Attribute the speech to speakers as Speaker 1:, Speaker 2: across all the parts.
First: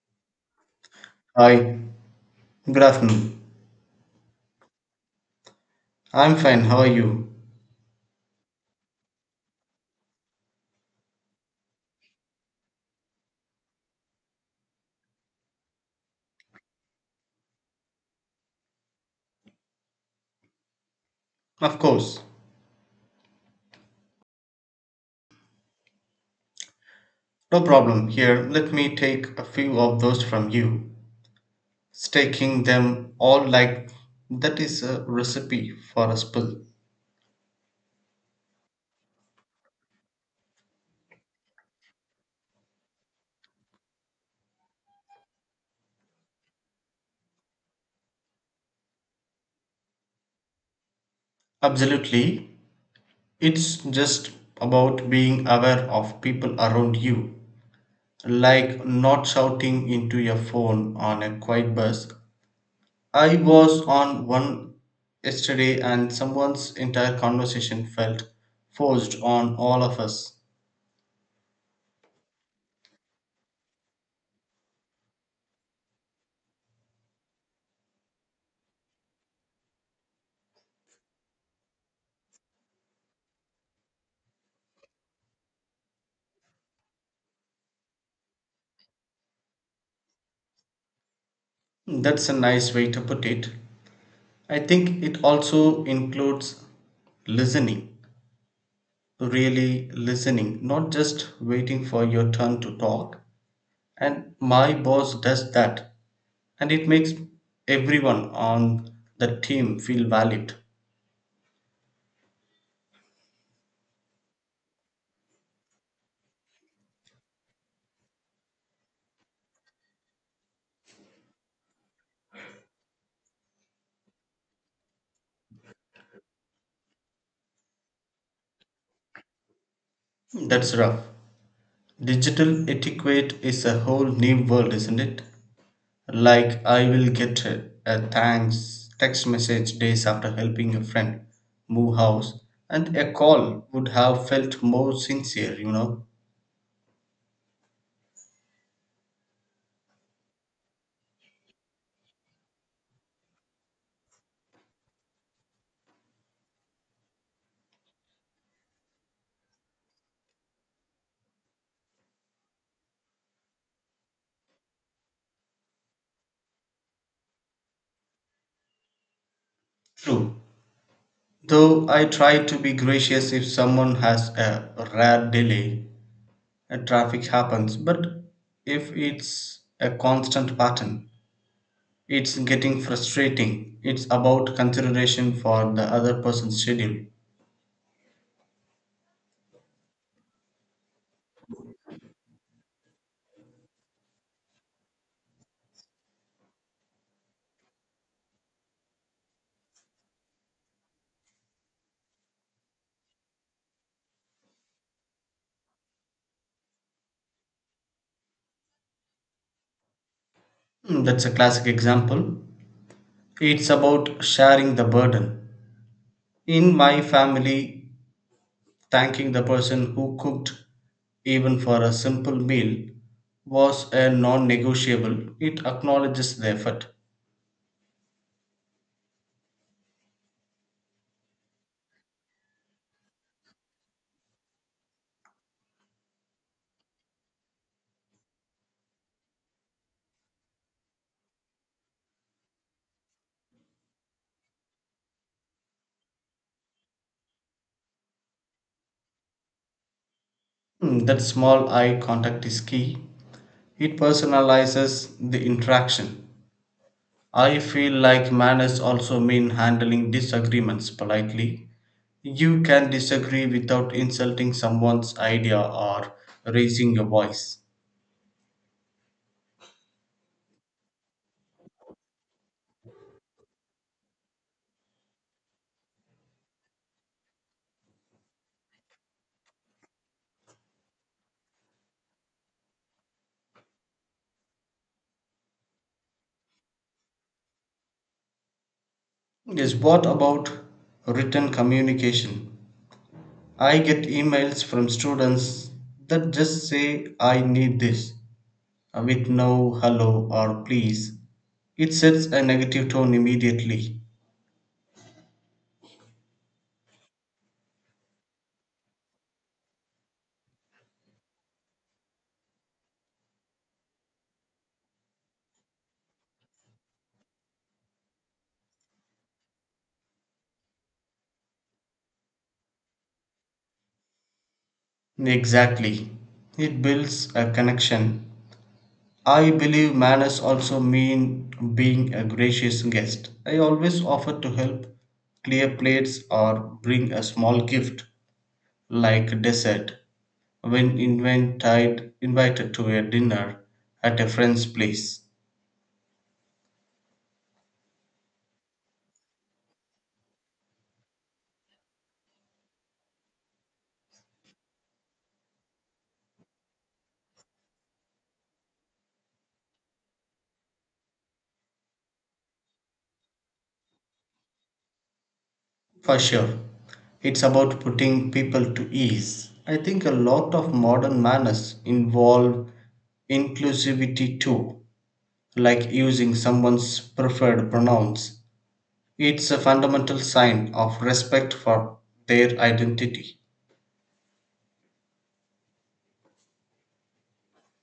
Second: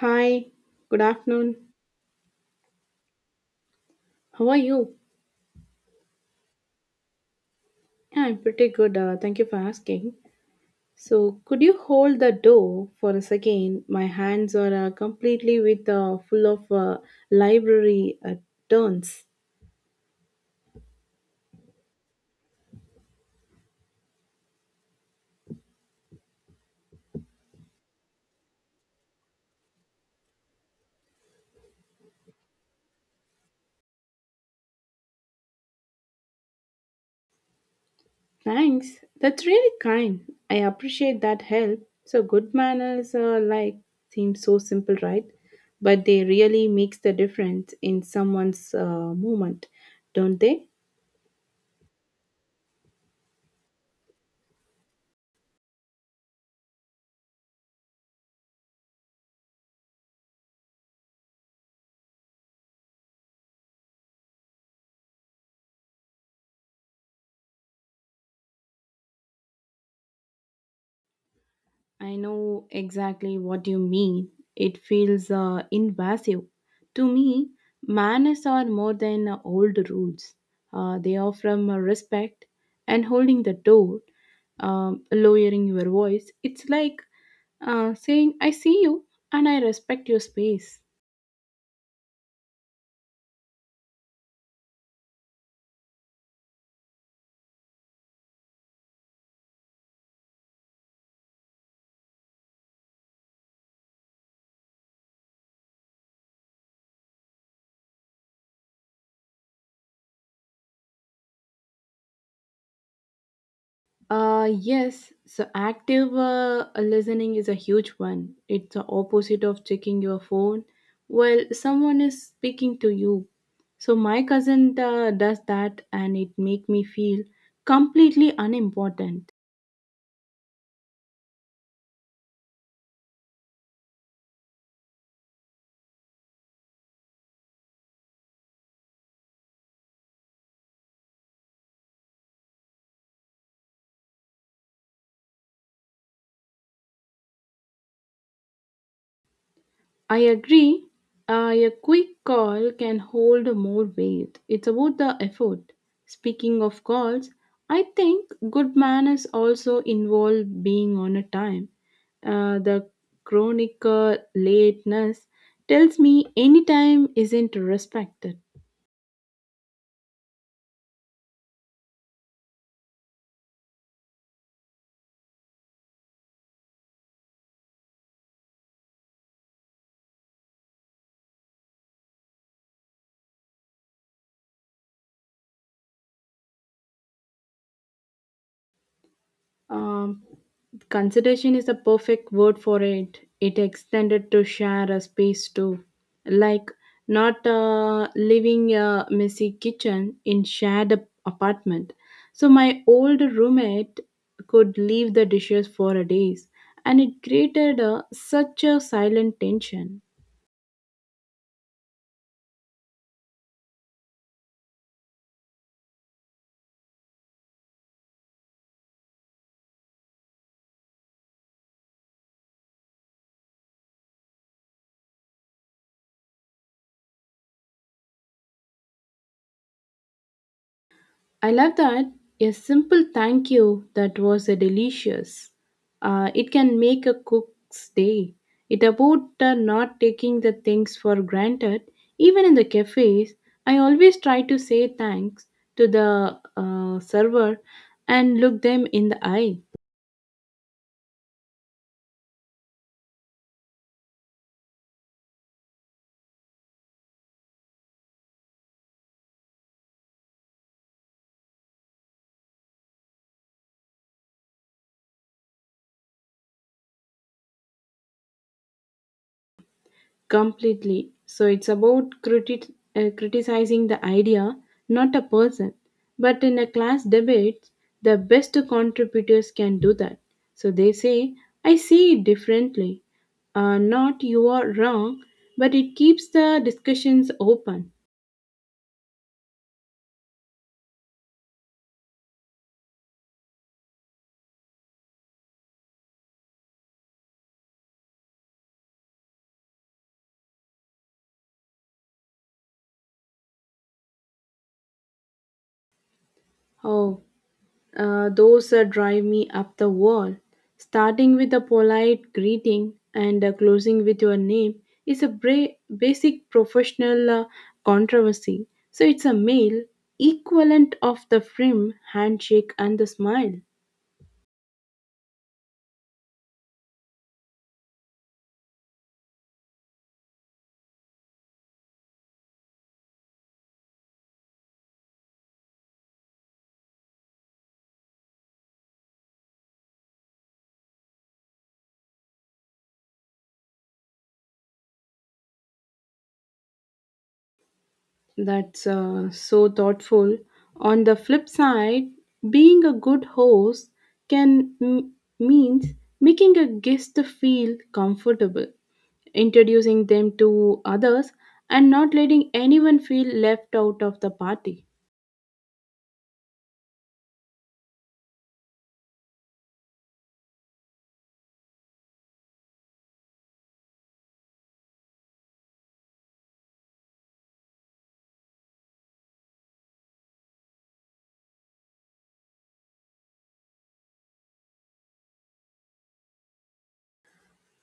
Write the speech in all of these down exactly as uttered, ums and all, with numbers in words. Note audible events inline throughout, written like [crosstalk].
Speaker 1: Hi, good afternoon.
Speaker 2: Hi, good afternoon.
Speaker 1: How are you?
Speaker 2: I'm fine, how are you?
Speaker 1: Yeah, I'm pretty good. Uh, thank you for asking. So, could you hold the door for a second? My hands are uh, completely with uh, full of uh, library uh, turns.
Speaker 2: Of course, no problem. Here, let me take a few of those from you. Staking them all like that is a recipe for a spill.
Speaker 1: Thanks. That's really kind. I appreciate that help. So, good manners are like seem so simple, right? But they really makes the difference in someone's uh, moment, don't they?
Speaker 2: Absolutely, it's just about being aware of people around you, like not shouting into your phone on a quiet bus. I was on one yesterday, and someone's entire conversation felt forced on all of us.
Speaker 1: I know exactly what you mean. It feels uh, invasive. To me, manners are more than uh, old rules. Uh, they are from uh, respect and holding the door, um, lowering your voice. It's like uh, saying, I see you and I respect your space.
Speaker 2: That's a nice way to put it. I think it also includes listening, really listening, not just waiting for your turn to talk. And my boss does that, and it makes everyone on the team feel valued.
Speaker 1: Uh, yes, so active uh, listening is a huge one. It's the opposite of checking your phone while someone is speaking to you. So my cousin uh, does that and it make me feel completely unimportant.
Speaker 2: That's rough. Digital etiquette is a whole new world, isn't it? Like, I will get a a thanks text message days after helping a friend move house, and a call would have felt more sincere, you know.
Speaker 1: I agree. Uh, a quick call can hold more weight. It's about the effort. Speaking of calls, I think good manners also involve being on a time. Uh, the chronic uh, lateness tells me any time isn't respected.
Speaker 2: True. Though I try to be gracious if someone has a rare delay and traffic happens, but if it's a constant pattern, it's getting frustrating. It's about consideration for the other person's schedule.
Speaker 1: Um, Consideration is a perfect word for it. It extended to share a space too, like not uh, living a messy kitchen in shared ap- apartment. So my old roommate could leave the dishes for a days, and it created a, such a silent tension.
Speaker 2: Mm, that's a classic example. It's about sharing the burden. In my family, thanking the person who cooked, even for a simple meal, was a non negotiable. It acknowledges the effort.
Speaker 1: I love that. A simple thank you that was a delicious. Uh, it can make a cook's day. It about uh, not taking the things for granted. Even in the cafes, I always try to say thanks to the uh, server and look them in the eye.
Speaker 2: Hmm, that small eye contact is key. It personalizes the interaction. I feel like manners also mean handling disagreements politely. You can disagree without insulting someone's idea or raising your voice.
Speaker 1: Completely. So it's about criti- uh, criticizing the idea, not a person. But in a class debate, the best contributors can do that. So they say, I see it differently. Uh, not you are wrong, but it keeps the discussions open.
Speaker 2: Yes, what about written communication? I get emails from students that just say, I need this, uh, with no hello or please. It sets a negative tone immediately.
Speaker 1: Oh, uh, those that drive me up the wall. Starting with a polite greeting and uh, closing with your name is a bra- basic professional uh, controversy. So it's a male equivalent of the firm handshake and the smile.
Speaker 2: Exactly. It builds a connection. I believe manners also mean being a gracious guest. I always offer to help clear plates or bring a small gift like dessert when invited, invited to a dinner at a friend's place.
Speaker 1: That's uh, so thoughtful. On the flip side, being a good host can m- means making a guest feel comfortable, introducing them to others, and not letting anyone feel left out of the party.
Speaker 2: For sure. It's about putting people to ease. I think a lot of modern manners involve inclusivity too, like using someone's preferred pronouns. It's a fundamental sign of respect for their identity.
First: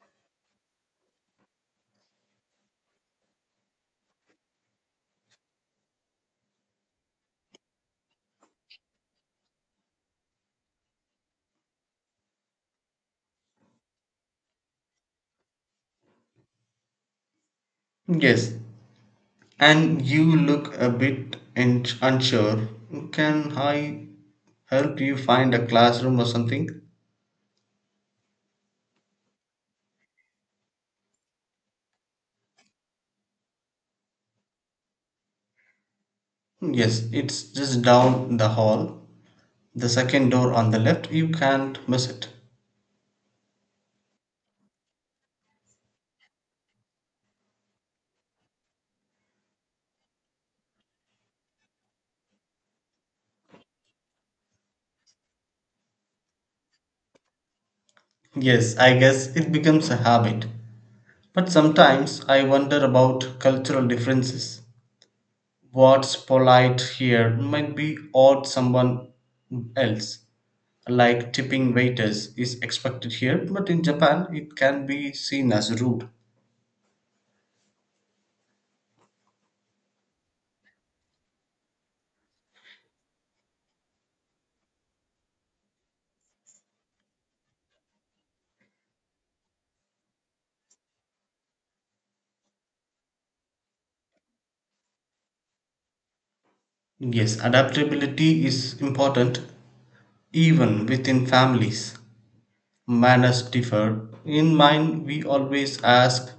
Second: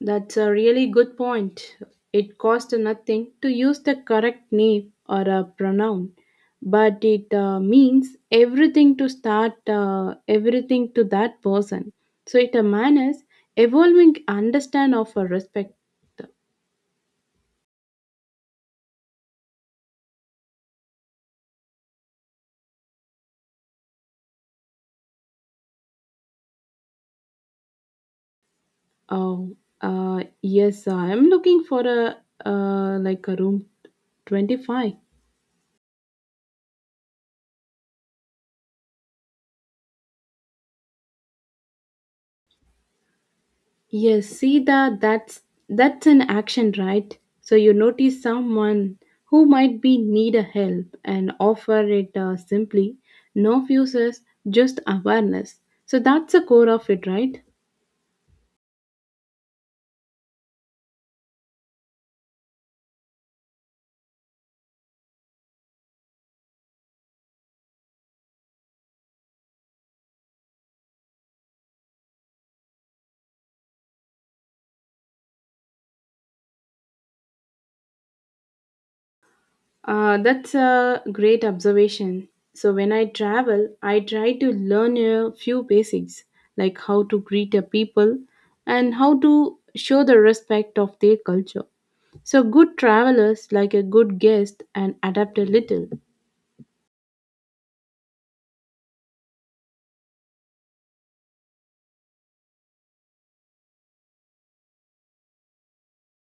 Speaker 1: That's a really good point. It costs nothing to use the correct name or a pronoun, but it uh, means everything to start uh, everything to that person. So it a manners evolving understand of a respect.
Speaker 2: Yes, and you look a bit in- unsure. Can I help you find a classroom or something?
Speaker 1: Oh, uh, yes, I am looking for a uh, like a room twenty five.
Speaker 2: Yes, it's just down the hall. The second door on the left, you can't miss it.
Speaker 1: Yes, see that that's that's an action, right? So you notice someone who might be need a help and offer it uh, simply, no fuses, just awareness. So that's the core of it, right?
Speaker 2: Yes, I guess it becomes a habit. But sometimes I wonder about cultural differences. What's polite here might be odd someone else. Like tipping waiters is expected here, but in Japan it can be seen as rude.
Speaker 1: Uh, that's a great observation. So when I travel, I try to learn a few basics like how to greet a people and how to show the respect of their culture. So good travelers like a good guest and adapt a little.
Speaker 2: Yes, adaptability is important even within families. Manners differ. In mine, we always ask,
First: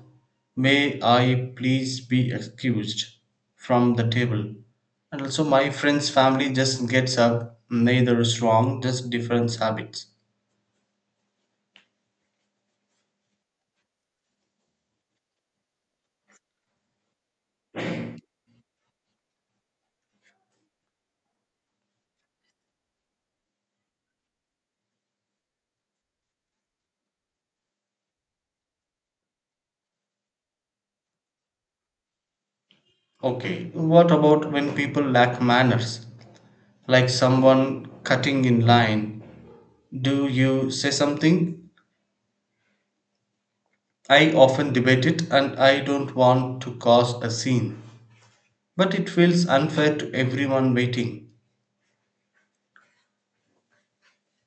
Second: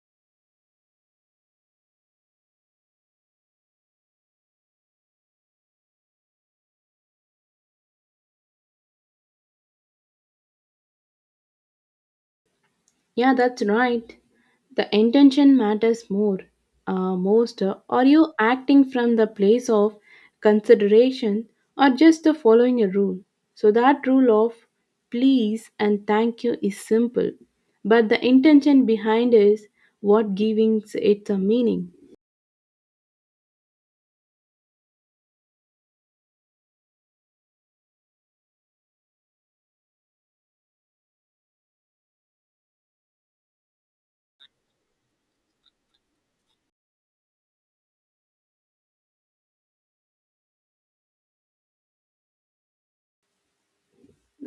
Speaker 2: may I please be excused from the table? And also, my friend's family just gets up, neither is wrong, just different habits.
Speaker 1: Yeah, that's right. The intention matters more. Uh, most uh, Are you acting from the place of consideration or just uh, following a rule? So, that rule of please and thank you is simple, but the intention behind is what giving it a meaning.
Speaker 2: Okay, what about when people lack manners? Like someone cutting in line. Do you say something? I often debate it and I don't want to cause a scene. But it feels unfair to everyone waiting.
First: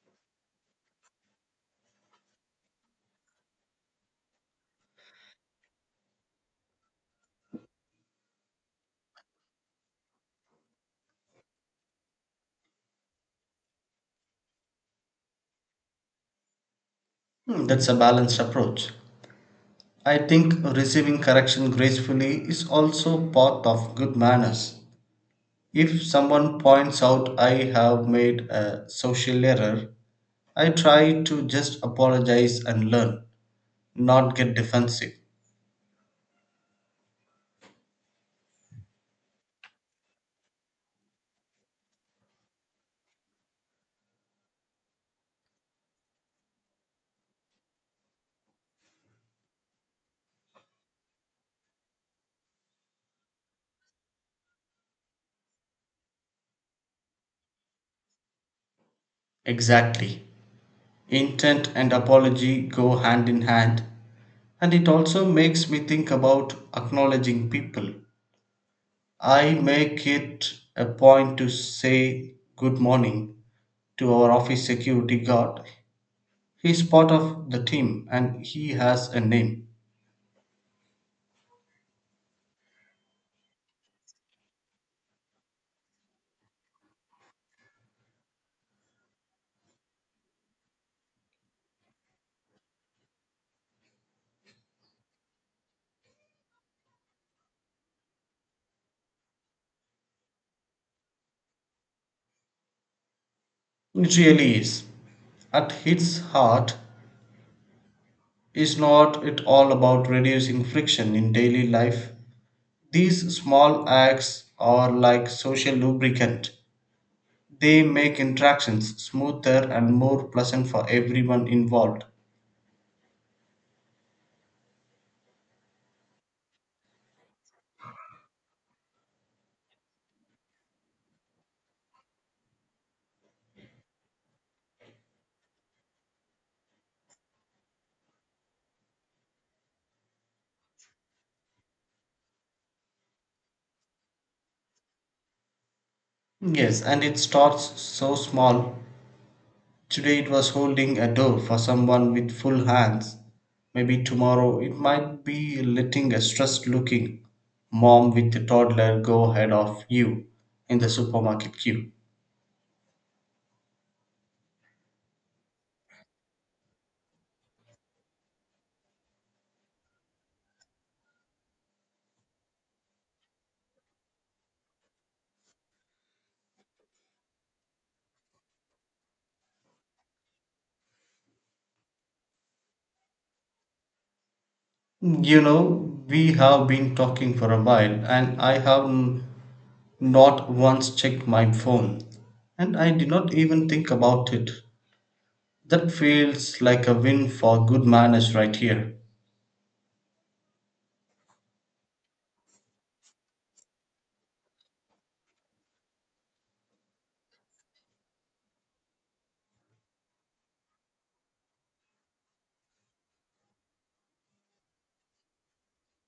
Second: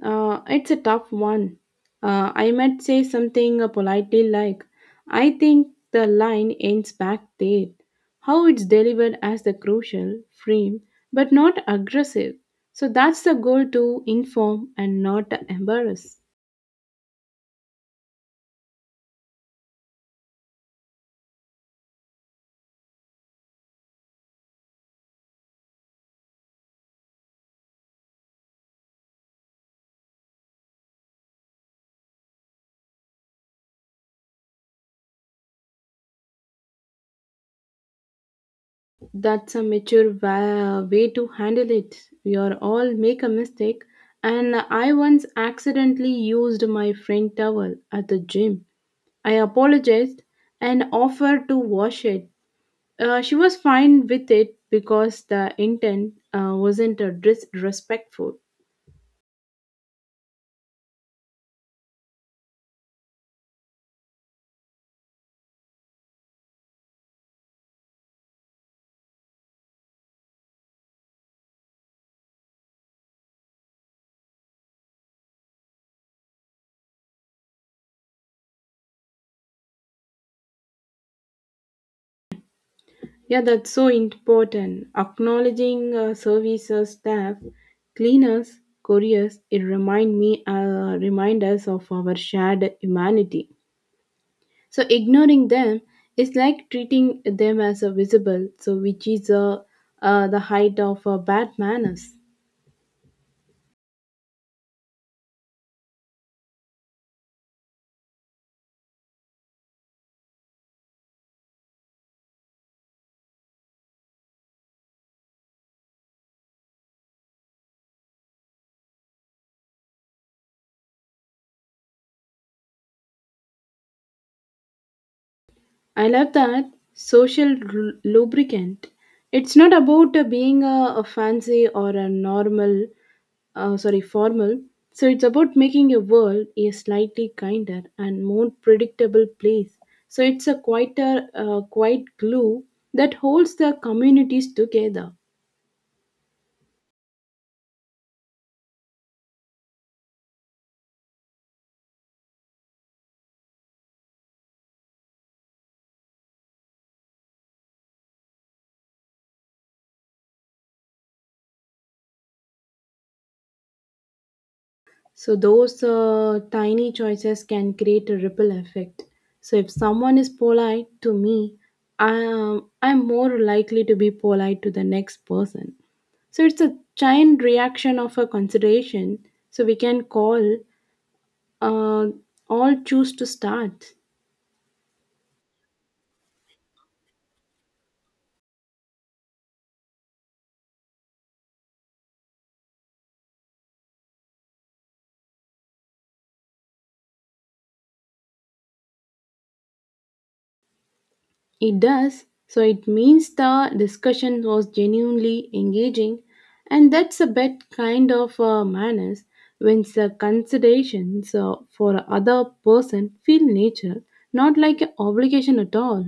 Speaker 1: Uh, it's a tough one. Uh, I might say something uh, politely like, I think the line ends back there. How it's delivered as the crucial, frame, but not aggressive. So that's the goal to inform and not embarrass.
Speaker 2: Hmm, that's a balanced approach. I think receiving correction gracefully is also part of good manners. If someone points out I have made a social error, I try to just apologize and learn, not get defensive.
Speaker 1: That's a mature wa- way to handle it. We are all make a mistake, and I once accidentally used my friend towel at the gym. I apologized and offered to wash it. Uh, she was fine with it because the intent uh, wasn't uh, disrespectful.
Speaker 2: Exactly. Intent and apology go hand in hand, and it also makes me think about acknowledging people. I make it a point to say good morning to our office security guard. He's part of the team and he has a name.
Speaker 1: Yeah, that's so important. Acknowledging uh, services staff, cleaners, couriers, it remind me, uh, remind us of our shared humanity. So ignoring them is like treating them as a visible, so which is uh, uh, the height of uh, bad manners.
Speaker 2: It really is. At its heart, is not it all about reducing friction in daily life? These small acts are like social lubricant. They make interactions smoother and more pleasant for everyone involved.
Speaker 1: I love that social lu- lubricant. It's not about uh, being a, a fancy or a normal, uh, sorry, formal. So it's about making your world a slightly kinder and more predictable place. So it's a quieter, uh, quiet glue that holds the communities together.
Speaker 2: Yes, and it starts so small. Today it was holding a door for someone with full hands. Maybe tomorrow it might be letting a stressed looking mom with a toddler go ahead of you in the supermarket queue.
Speaker 1: So those uh, tiny choices can create a ripple effect. So if someone is polite to me, I, um, I'm more likely to be polite to the next person. So it's a chain reaction of a consideration. So we can call uh, all choose to start.
Speaker 2: You know, we have been talking for a while and I have n- not once checked my phone. And I did not even think about it. That feels like a win for good manners right here.
Speaker 1: It does. So it means the discussion was genuinely engaging, and that's a bit kind of uh, manners when the considerations uh, for other person feel natural, not like an obligation at all.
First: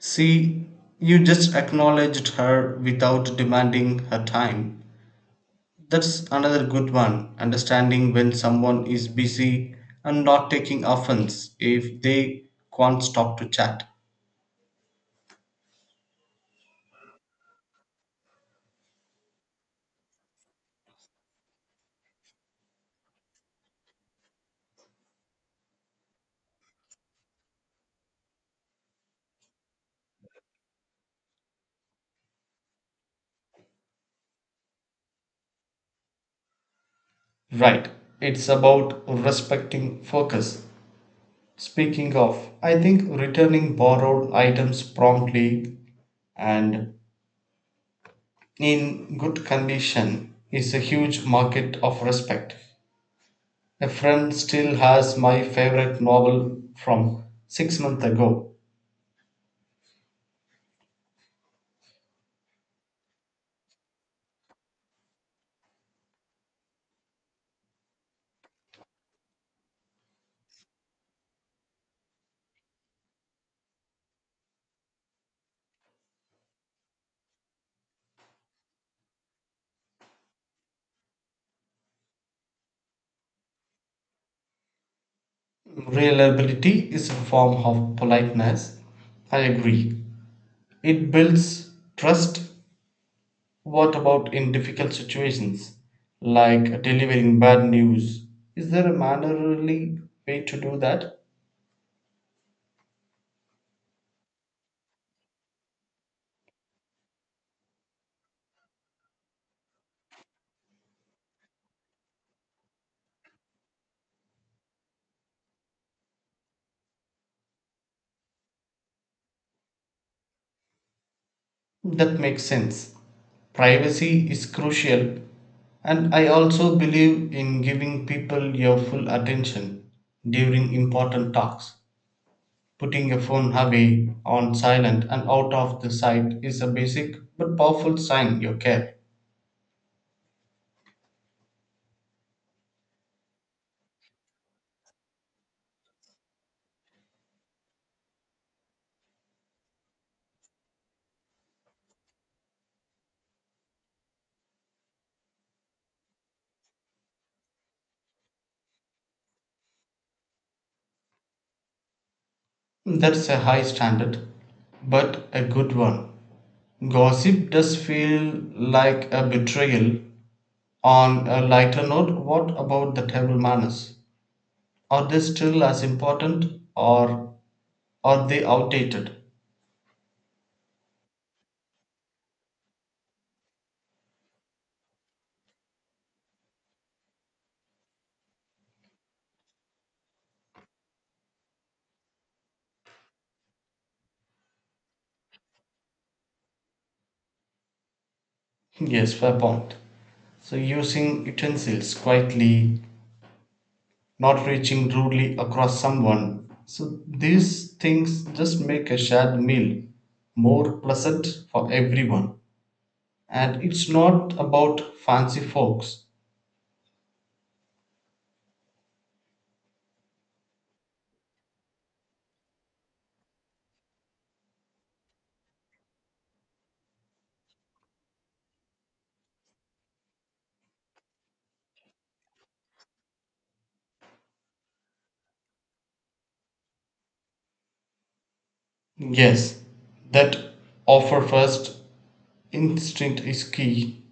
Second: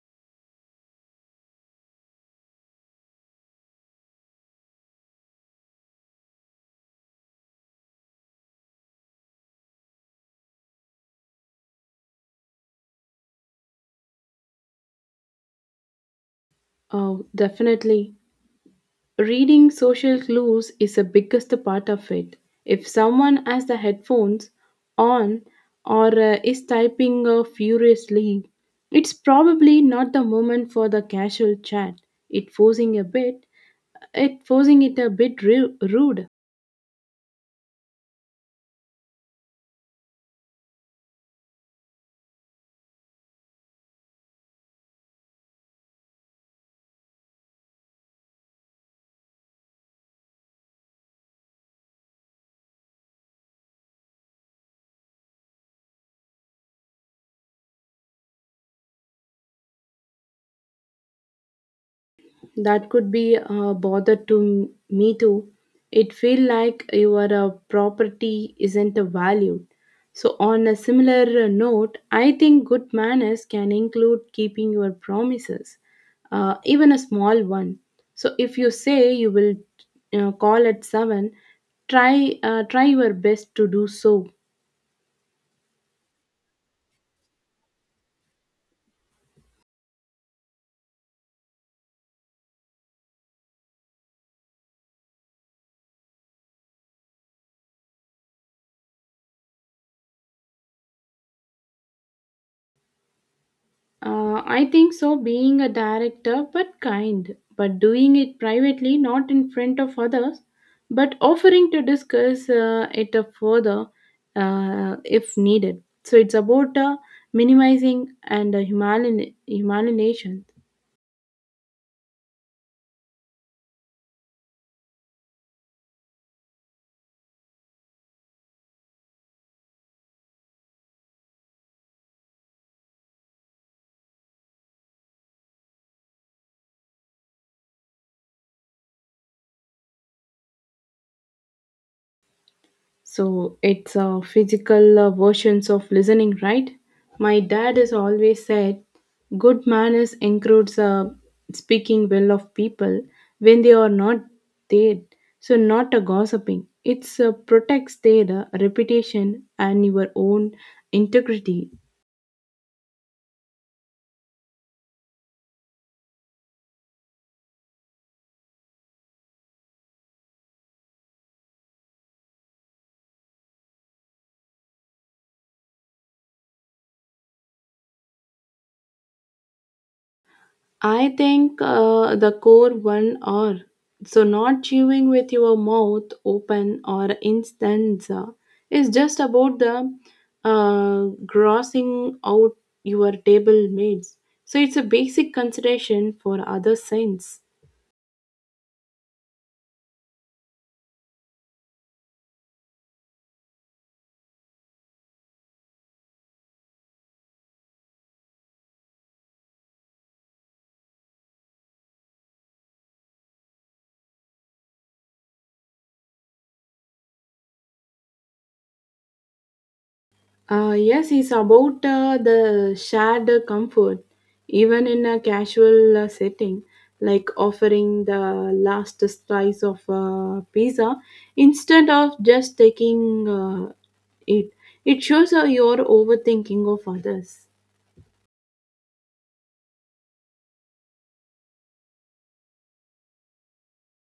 Speaker 2: See, you just acknowledged her without demanding her time. That's another good one. Understanding when someone is busy and not taking offense if they can't stop to chat.
Speaker 1: Oh, definitely. Reading social clues is the biggest part of it. If someone has the headphones on or uh, is typing uh, furiously, it's probably not the moment for the casual chat. It forcing a bit, it forcing it a bit ru- rude.
Speaker 2: Right. It's about respecting focus. Speaking of, I think returning borrowed items promptly and in good condition is a huge market of respect. A friend still has my favorite novel from six months ago.
Speaker 1: That could be a bother to me too. It feel like your uh, property isn't valued. So on a similar uh, note, I think good manners can include keeping your promises, uh, even a small one. So if you say you will uh, call at seven, try uh, try your best to do so.
Speaker 2: Reliability is a form of politeness. I agree. It builds trust. What about in difficult situations, like delivering bad news? Is there a mannerly way to do that?
Speaker 1: Uh, I think so, being a director, but kind, but doing it privately, not in front of others, but offering to discuss uh, it uh, further uh, if needed. So it's about uh, minimizing and uh, human- humanization.
Speaker 2: That makes sense. Privacy is crucial, and I also believe in giving people your full attention during important talks. Putting your phone away on silent and out of the sight is a basic but powerful sign you care.
Speaker 1: So it's a physical uh, versions of listening, right? My dad has always said good manners includes uh, speaking well of people when they are not there. So not a gossiping. It's uh, protects their uh, reputation and your own integrity.
Speaker 2: That's a high standard, but a good one. Gossip does feel like a betrayal. On a lighter note, what about the table manners? Are they still as important or are they outdated? [laughs]
Speaker 1: I think uh, the core one are so not chewing with your mouth open or instance uh, is just about the uh, grossing out your table mates. So it's a basic consideration for other sense.
Speaker 2: Yes, fair point. So using utensils quietly, not reaching rudely across someone. So these things just make a shared meal more pleasant for everyone. And it's not about fancy forks.
Speaker 1: Uh, yes, it's about uh, the shared comfort, even in a casual uh, setting, like offering the last slice of uh, pizza instead of just taking uh, it. It shows uh, your overthinking of others.
Speaker 2: Yes, that offer first instinct is key.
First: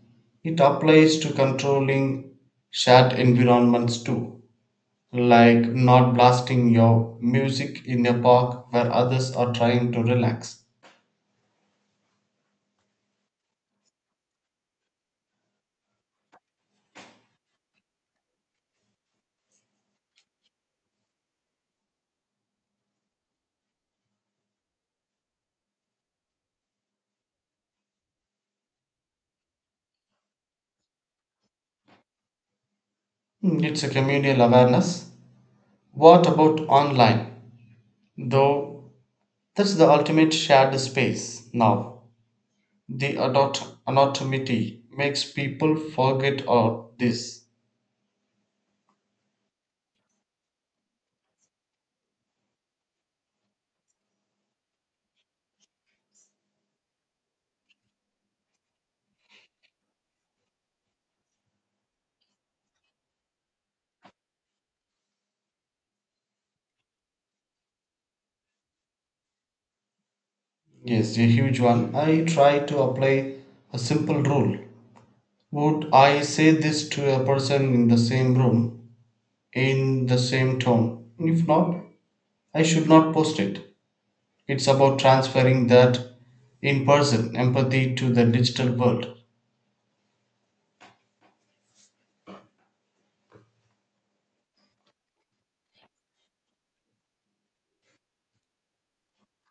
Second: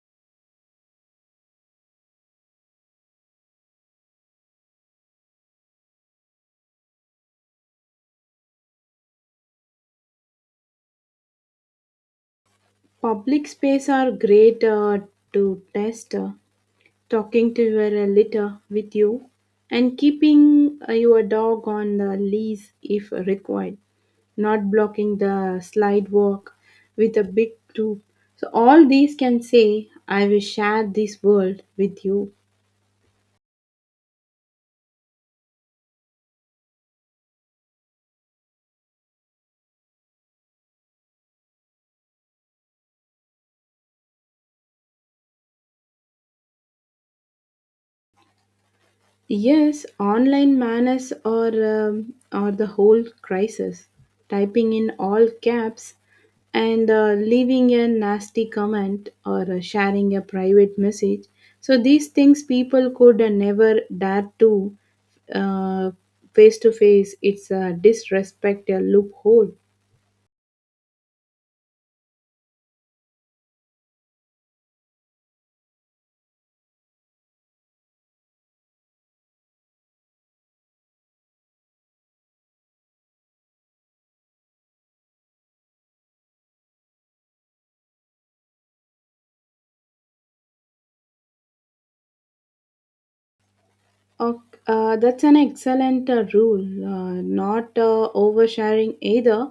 Speaker 2: It applies to controlling shared environments too, like not blasting your music in a park where others are trying to relax.
Speaker 1: Public space are great uh, to test. Uh, talking to your uh, litter with you, and keeping uh, your dog on the leash if required, not blocking the slide walk with a big group. So, all these can say, I will share this world with you.
Speaker 2: Hmm, it's a communal awareness. What about online? Though that's the ultimate shared space now. The adult anonymity makes people forget all this.
Speaker 1: Yes, online manners are um, are the whole crisis. Typing in all caps and uh, leaving a nasty comment or uh, sharing a private message. So these things people could uh, never dare to uh, face to face. It's a disrespect a loophole.
Speaker 2: Yes, a huge one. I try to apply a simple rule. Would I say this to a person in the same room, in the same tone? If not, I should not post it. It's about transferring that in person empathy to the digital world.
Speaker 1: Ok- uh, that's an excellent uh, rule. Uh, not uh, oversharing either,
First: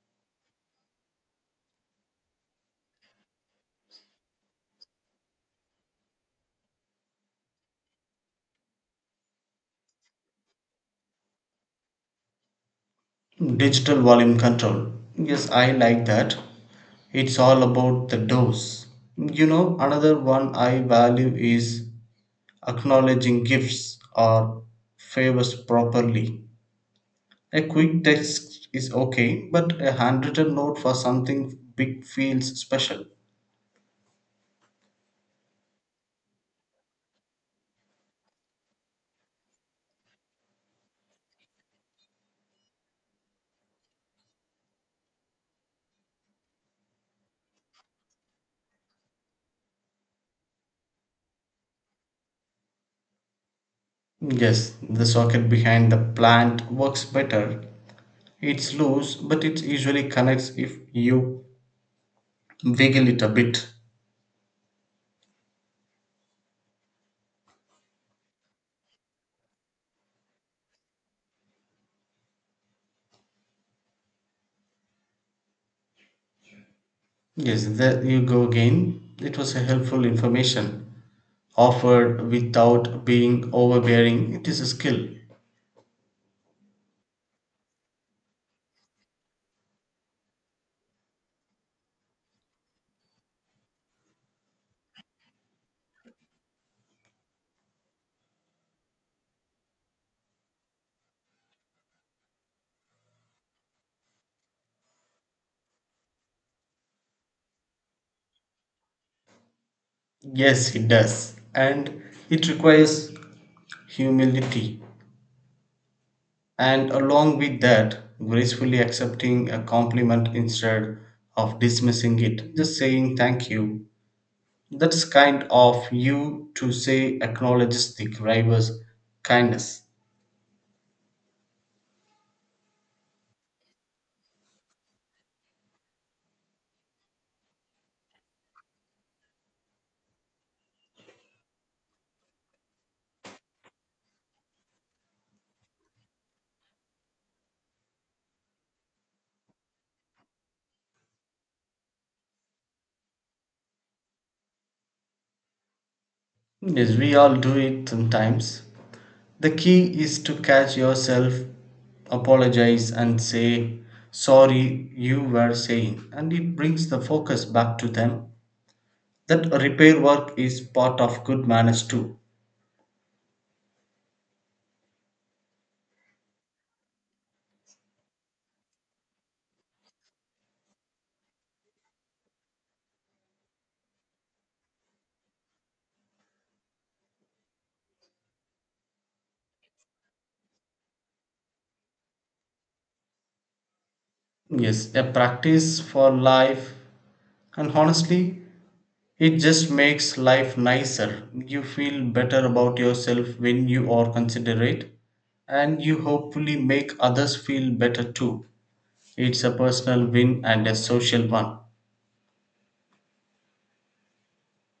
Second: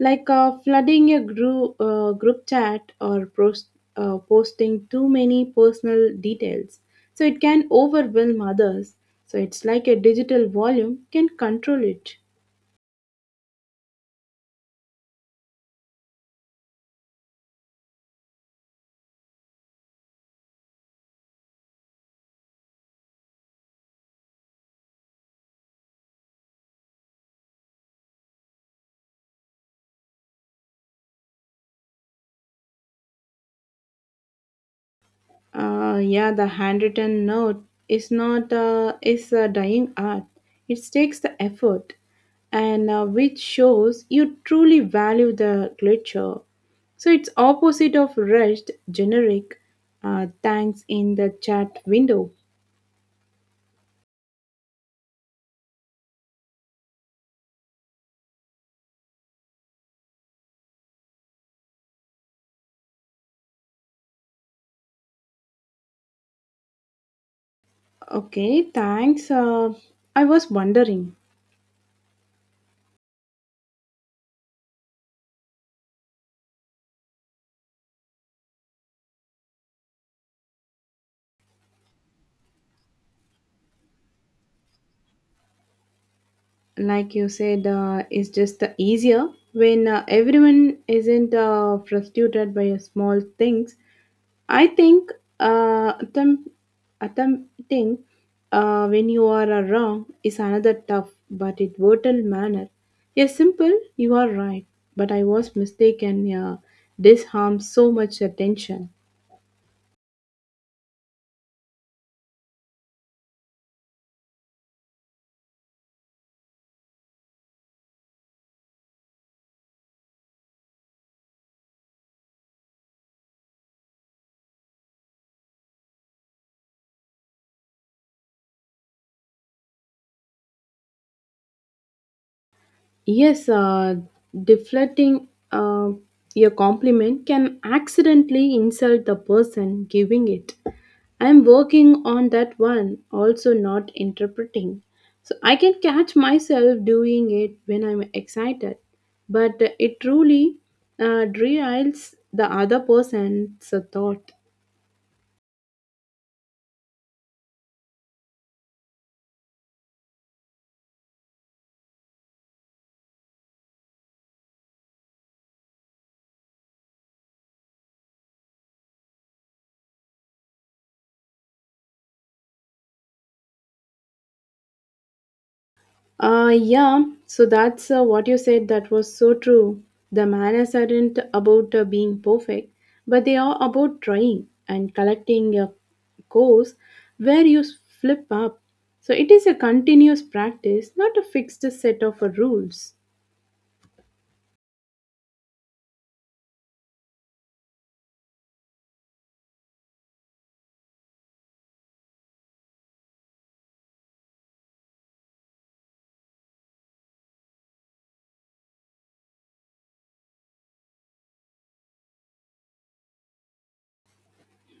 Speaker 1: like uh, flooding a group uh, group chat or post, uh, posting too many personal details. So it can overwhelm others. So it's like a digital volume can control it.
Speaker 2: Digital volume control. Yes, I like that. It's all about the dose. You know, another one I value is acknowledging gifts or favors properly. A quick text is okay, but a handwritten note for something big feels special.
Speaker 1: Uh, yeah, the handwritten note is not uh, is a dying art. It takes the effort, and uh, which shows you truly value the literature. So it's opposite of rushed generic. Uh, thanks in the chat window.
Speaker 2: Yes, the socket behind the plant works better. It's loose, but it usually connects if you wiggle it a bit.
Speaker 1: Okay, thanks. Uh, I was wondering,
Speaker 2: Yes, there you go again. It was a helpful information offered without being overbearing. It is a skill.
Speaker 1: like you said, uh, it's just the easier when uh, everyone isn't uh, frustrated by uh, small things. I think uh, attempt, attempting uh, when you are uh, wrong is another tough but it brutal manner. A simple, you are right, but I was mistaken. Yeah, this harms so much attention.
Speaker 2: Yes, it does. And it requires humility. And along with that, gracefully accepting a compliment instead of dismissing it. Just saying thank you. That's kind of you to say acknowledges the driver's kindness.
Speaker 1: Yes, uh, deflecting uh, a compliment can accidentally insult the person giving it. I'm working on that one, also not interpreting. So I can catch myself doing it when I'm excited, but it truly uh, derails the other person's thought.
Speaker 2: Yes, we all do it sometimes. The key is to catch yourself, apologize, and say, sorry, you were saying. And it brings the focus back to them. That repair work is part of good manners too.
Speaker 1: Uh, yeah, so that's uh, what you said that was so true. The manners aren't about uh, being perfect, but they are about trying and collecting a course where you flip up. So it is a continuous practice, not a fixed set of uh, rules.
Speaker 2: Yes, a practice for life. And honestly, it just makes life nicer. You feel better about yourself when you are considerate, and you hopefully make others feel better too. It's a personal win and a social one.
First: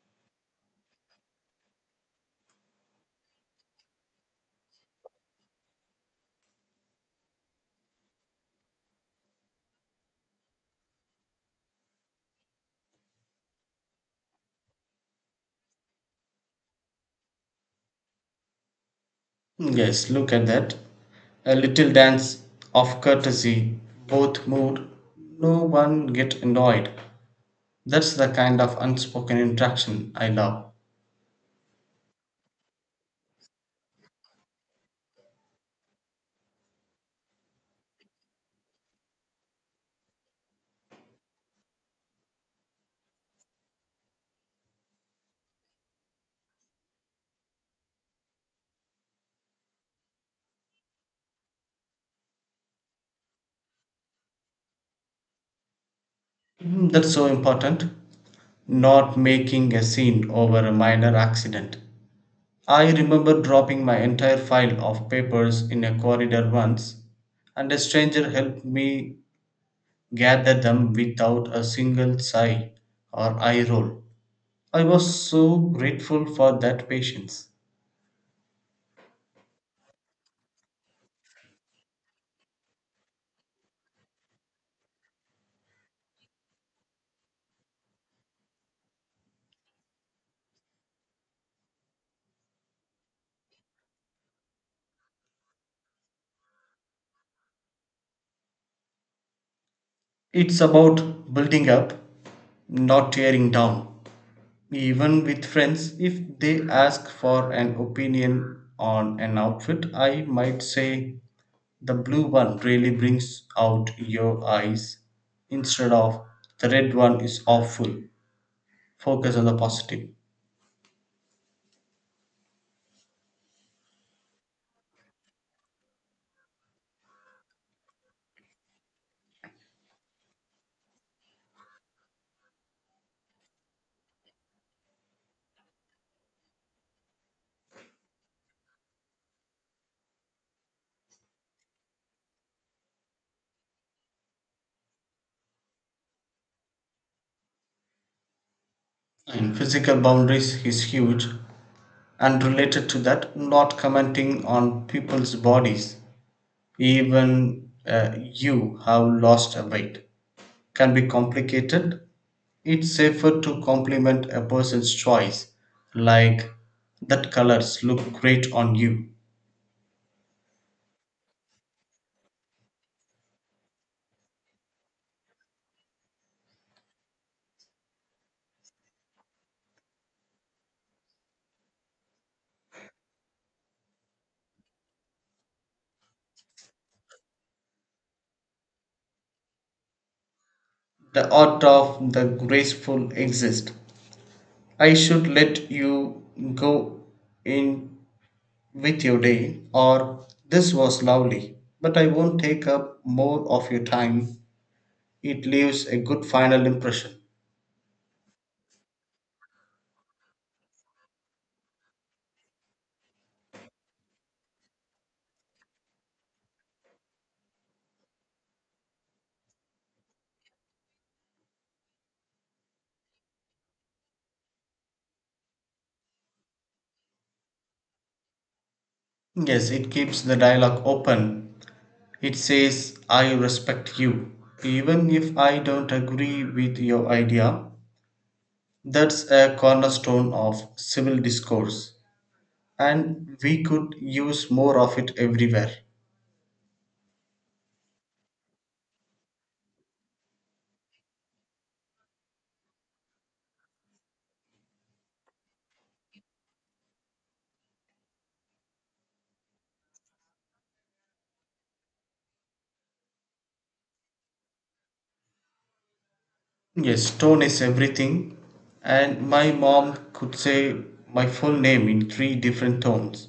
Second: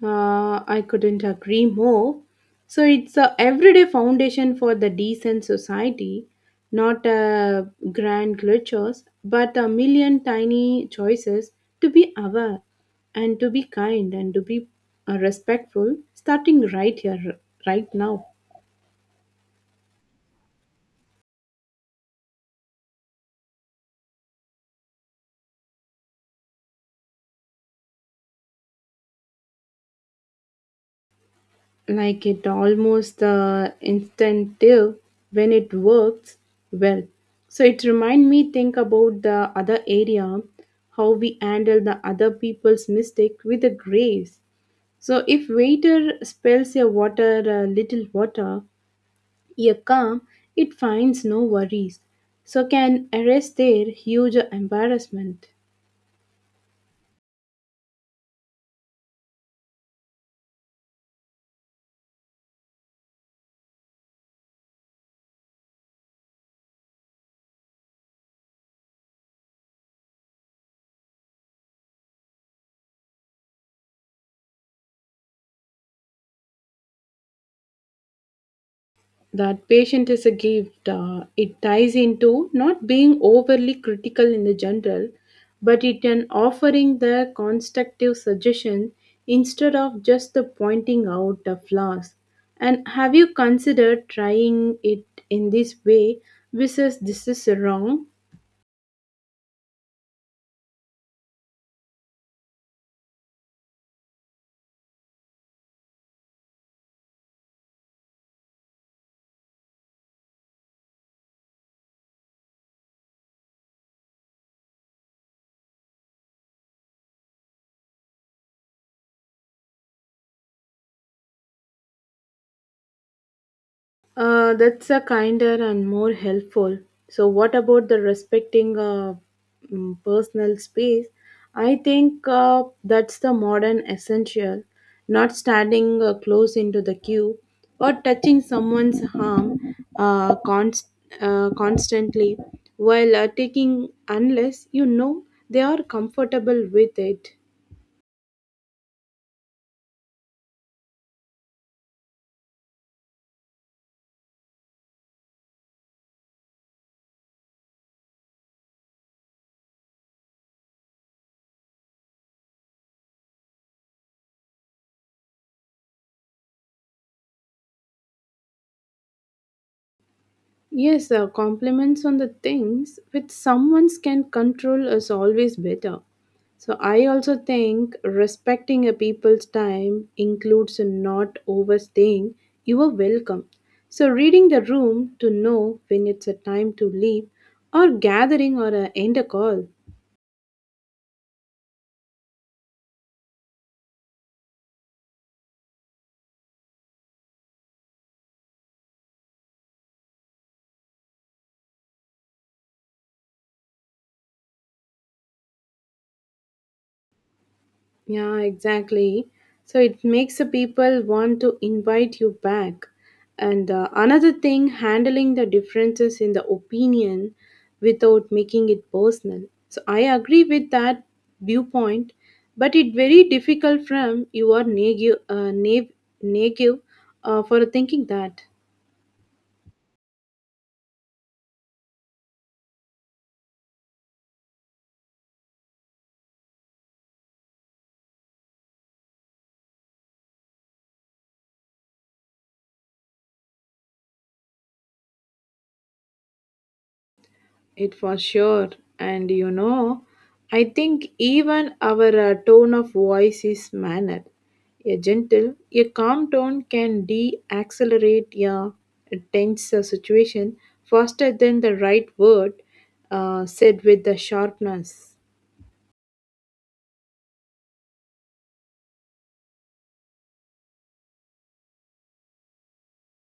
Speaker 1: Uh, I couldn't agree more. So it's a everyday foundation for the decent society, not a grand gestures, but a million tiny choices to be aware and to be kind and to be uh, respectful, starting right here, right now.
Speaker 2: Yes, look at that. A little dance of courtesy, both moved, no one get annoyed. That's the kind of unspoken interaction I love.
Speaker 1: Like it almost uh, instinctive when it works well. So it remind me think about the other area, how we handle the other people's mistake with the grace. So if waiter spills a water, a little water, a calm, it finds no worries, so can arrest their huge embarrassment.
Speaker 2: Mm, that's so important. Not making a scene over a minor accident. I remember dropping my entire file of papers in a corridor once, and a stranger helped me gather them without a single sigh or eye roll. I was so grateful for that patience.
Speaker 1: That patient is a gift. Uh, it ties into not being overly critical in the general, but it can offering the constructive suggestion instead of just the pointing out the flaws. And have you considered trying it in this way versus this is wrong?
Speaker 2: It's about building up, not tearing down. Even with friends, if they ask for an opinion on an outfit, I might say the blue one really brings out your eyes instead of the red one is awful. Focus on the positive.
Speaker 1: Uh, that's a kinder and more helpful. So, what about the respecting uh, mm, personal space? I think uh, that's the modern essential. Not standing uh, close into the queue or touching someone's arm uh, const- uh, constantly while uh, taking, unless you know they are comfortable with it.
Speaker 2: And physical boundaries is huge. And related to that, not commenting on people's bodies. Even uh, you have lost a weight, can be complicated. It's safer to compliment a person's choice, like, that colors look great on you.
Speaker 1: Yes, uh, compliments on the things which someone can control is always better. So I also think respecting a people's time includes not overstaying. You are welcome. So reading the room to know when it's a time to leave or gathering or uh, end a call.
Speaker 2: The art of the graceful exists. I should let you go in with your day, or this was lovely, but I won't take up more of your time. It leaves a good final impression.
Speaker 1: Yeah, exactly. So it makes the people want to invite you back. And uh, another thing, handling the differences in the opinion without making it personal. So I agree with that viewpoint, but it very difficult from you are negative, uh, nav- negative uh, for thinking that.
Speaker 2: Yes, it keeps the dialogue open. It says, I respect you, even if I don't agree with your idea. That's a cornerstone of civil discourse, and we could use more of it everywhere.
Speaker 1: It for sure. And you know, I think even our uh, tone of voice is manner. A gentle, a calm tone can de accelerate a tense uh, situation faster than the right word uh, said with the sharpness.
Speaker 2: Yes, tone is everything, and my mom could say my full name in three different tones.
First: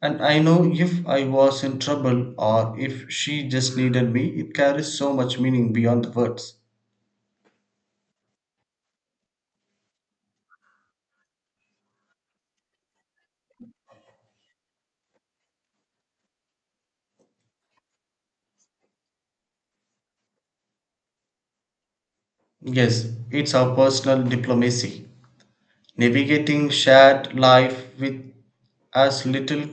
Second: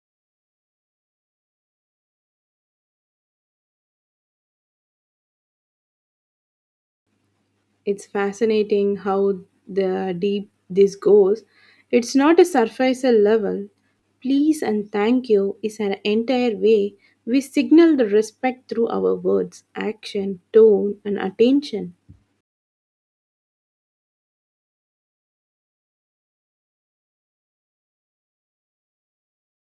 Speaker 2: And I know if I was in trouble or if she just needed me, it carries so much meaning beyond the words.
Speaker 1: It's fascinating how the deep this goes. It's not a surface level. Please and thank you is an entire way we signal the respect through our words, action, tone, and attention.
Speaker 2: Yes, it's our personal diplomacy, navigating shared life with as little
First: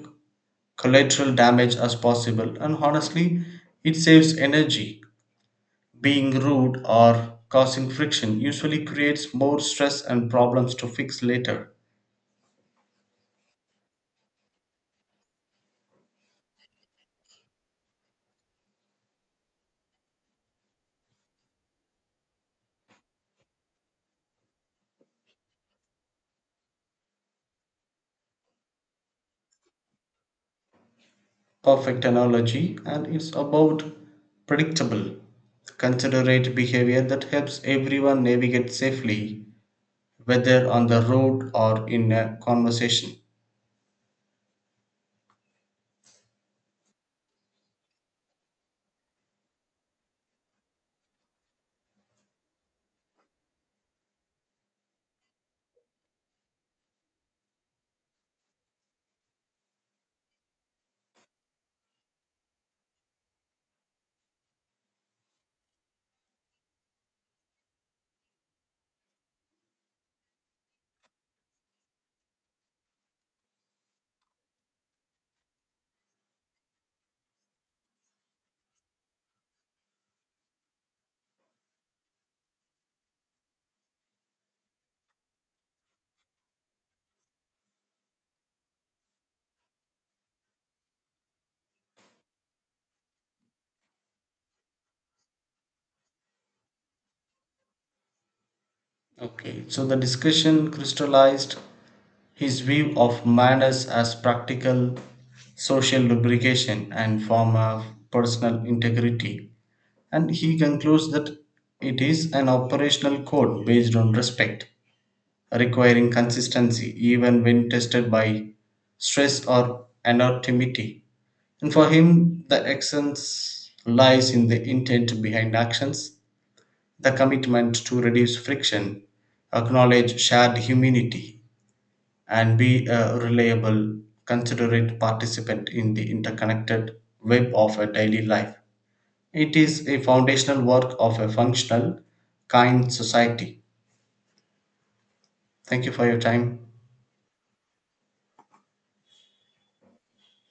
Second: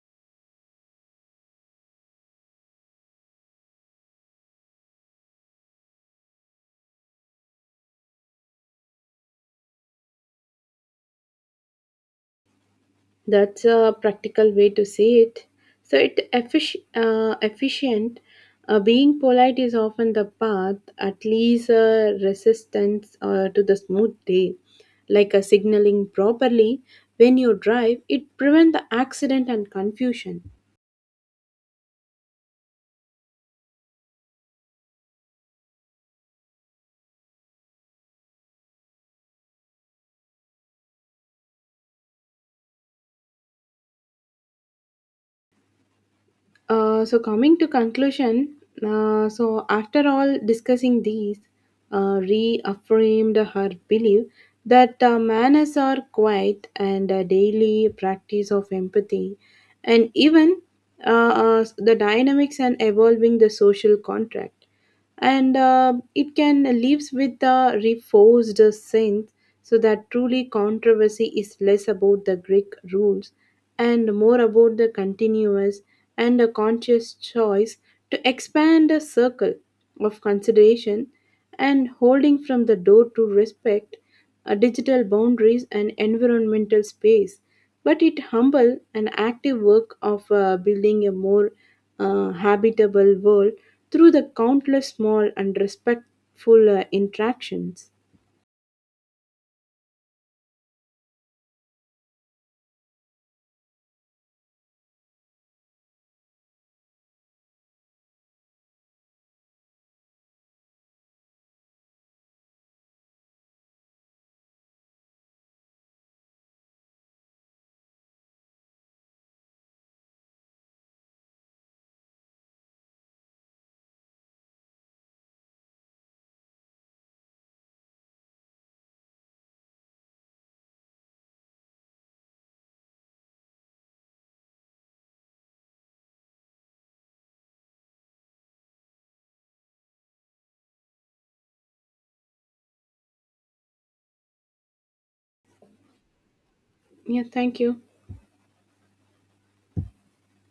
Speaker 2: collateral damage as possible. And honestly, it saves energy. Being rude or causing friction usually creates more stress and problems to fix later.
Speaker 1: That's a practical way to say it. So it effic- uh, efficient. Uh, being polite is often the path, at least a resistance uh, to the smooth day. Like a signaling properly when you drive, it prevents the accident and confusion.
Speaker 2: Perfect analogy, and it's about predictable, considerate behavior that helps everyone navigate safely, whether on the road or in a conversation.
Speaker 1: Uh, so coming to conclusion, uh, so after all discussing these, uh, reaffirmed her belief that uh, manners are quiet and a daily practice of empathy, and even uh, uh, the dynamics and evolving the social contract and uh, it can lives with the reforced sense, so that truly controversy is less about the greek rules and more about the continuous and a conscious choice to expand a circle of consideration and holding from the door to respect uh, digital boundaries and environmental space. But it humble and active work of uh, building a more uh, habitable world through the countless small and respectful uh, interactions.
Speaker 2: Okay, so the discussion crystallized his view of manners as practical social lubrication and form of personal integrity. And he concludes that it is an operational code based on respect, requiring consistency even when tested by stress or anonymity. And for him, the essence lies in the intent behind actions, the commitment to reduce friction, acknowledge shared humanity, and be a reliable, considerate participant in the interconnected web of a daily life. It is a foundational work of a functional, kind society. Thank you for your time.
Speaker 1: Yeah, thank you.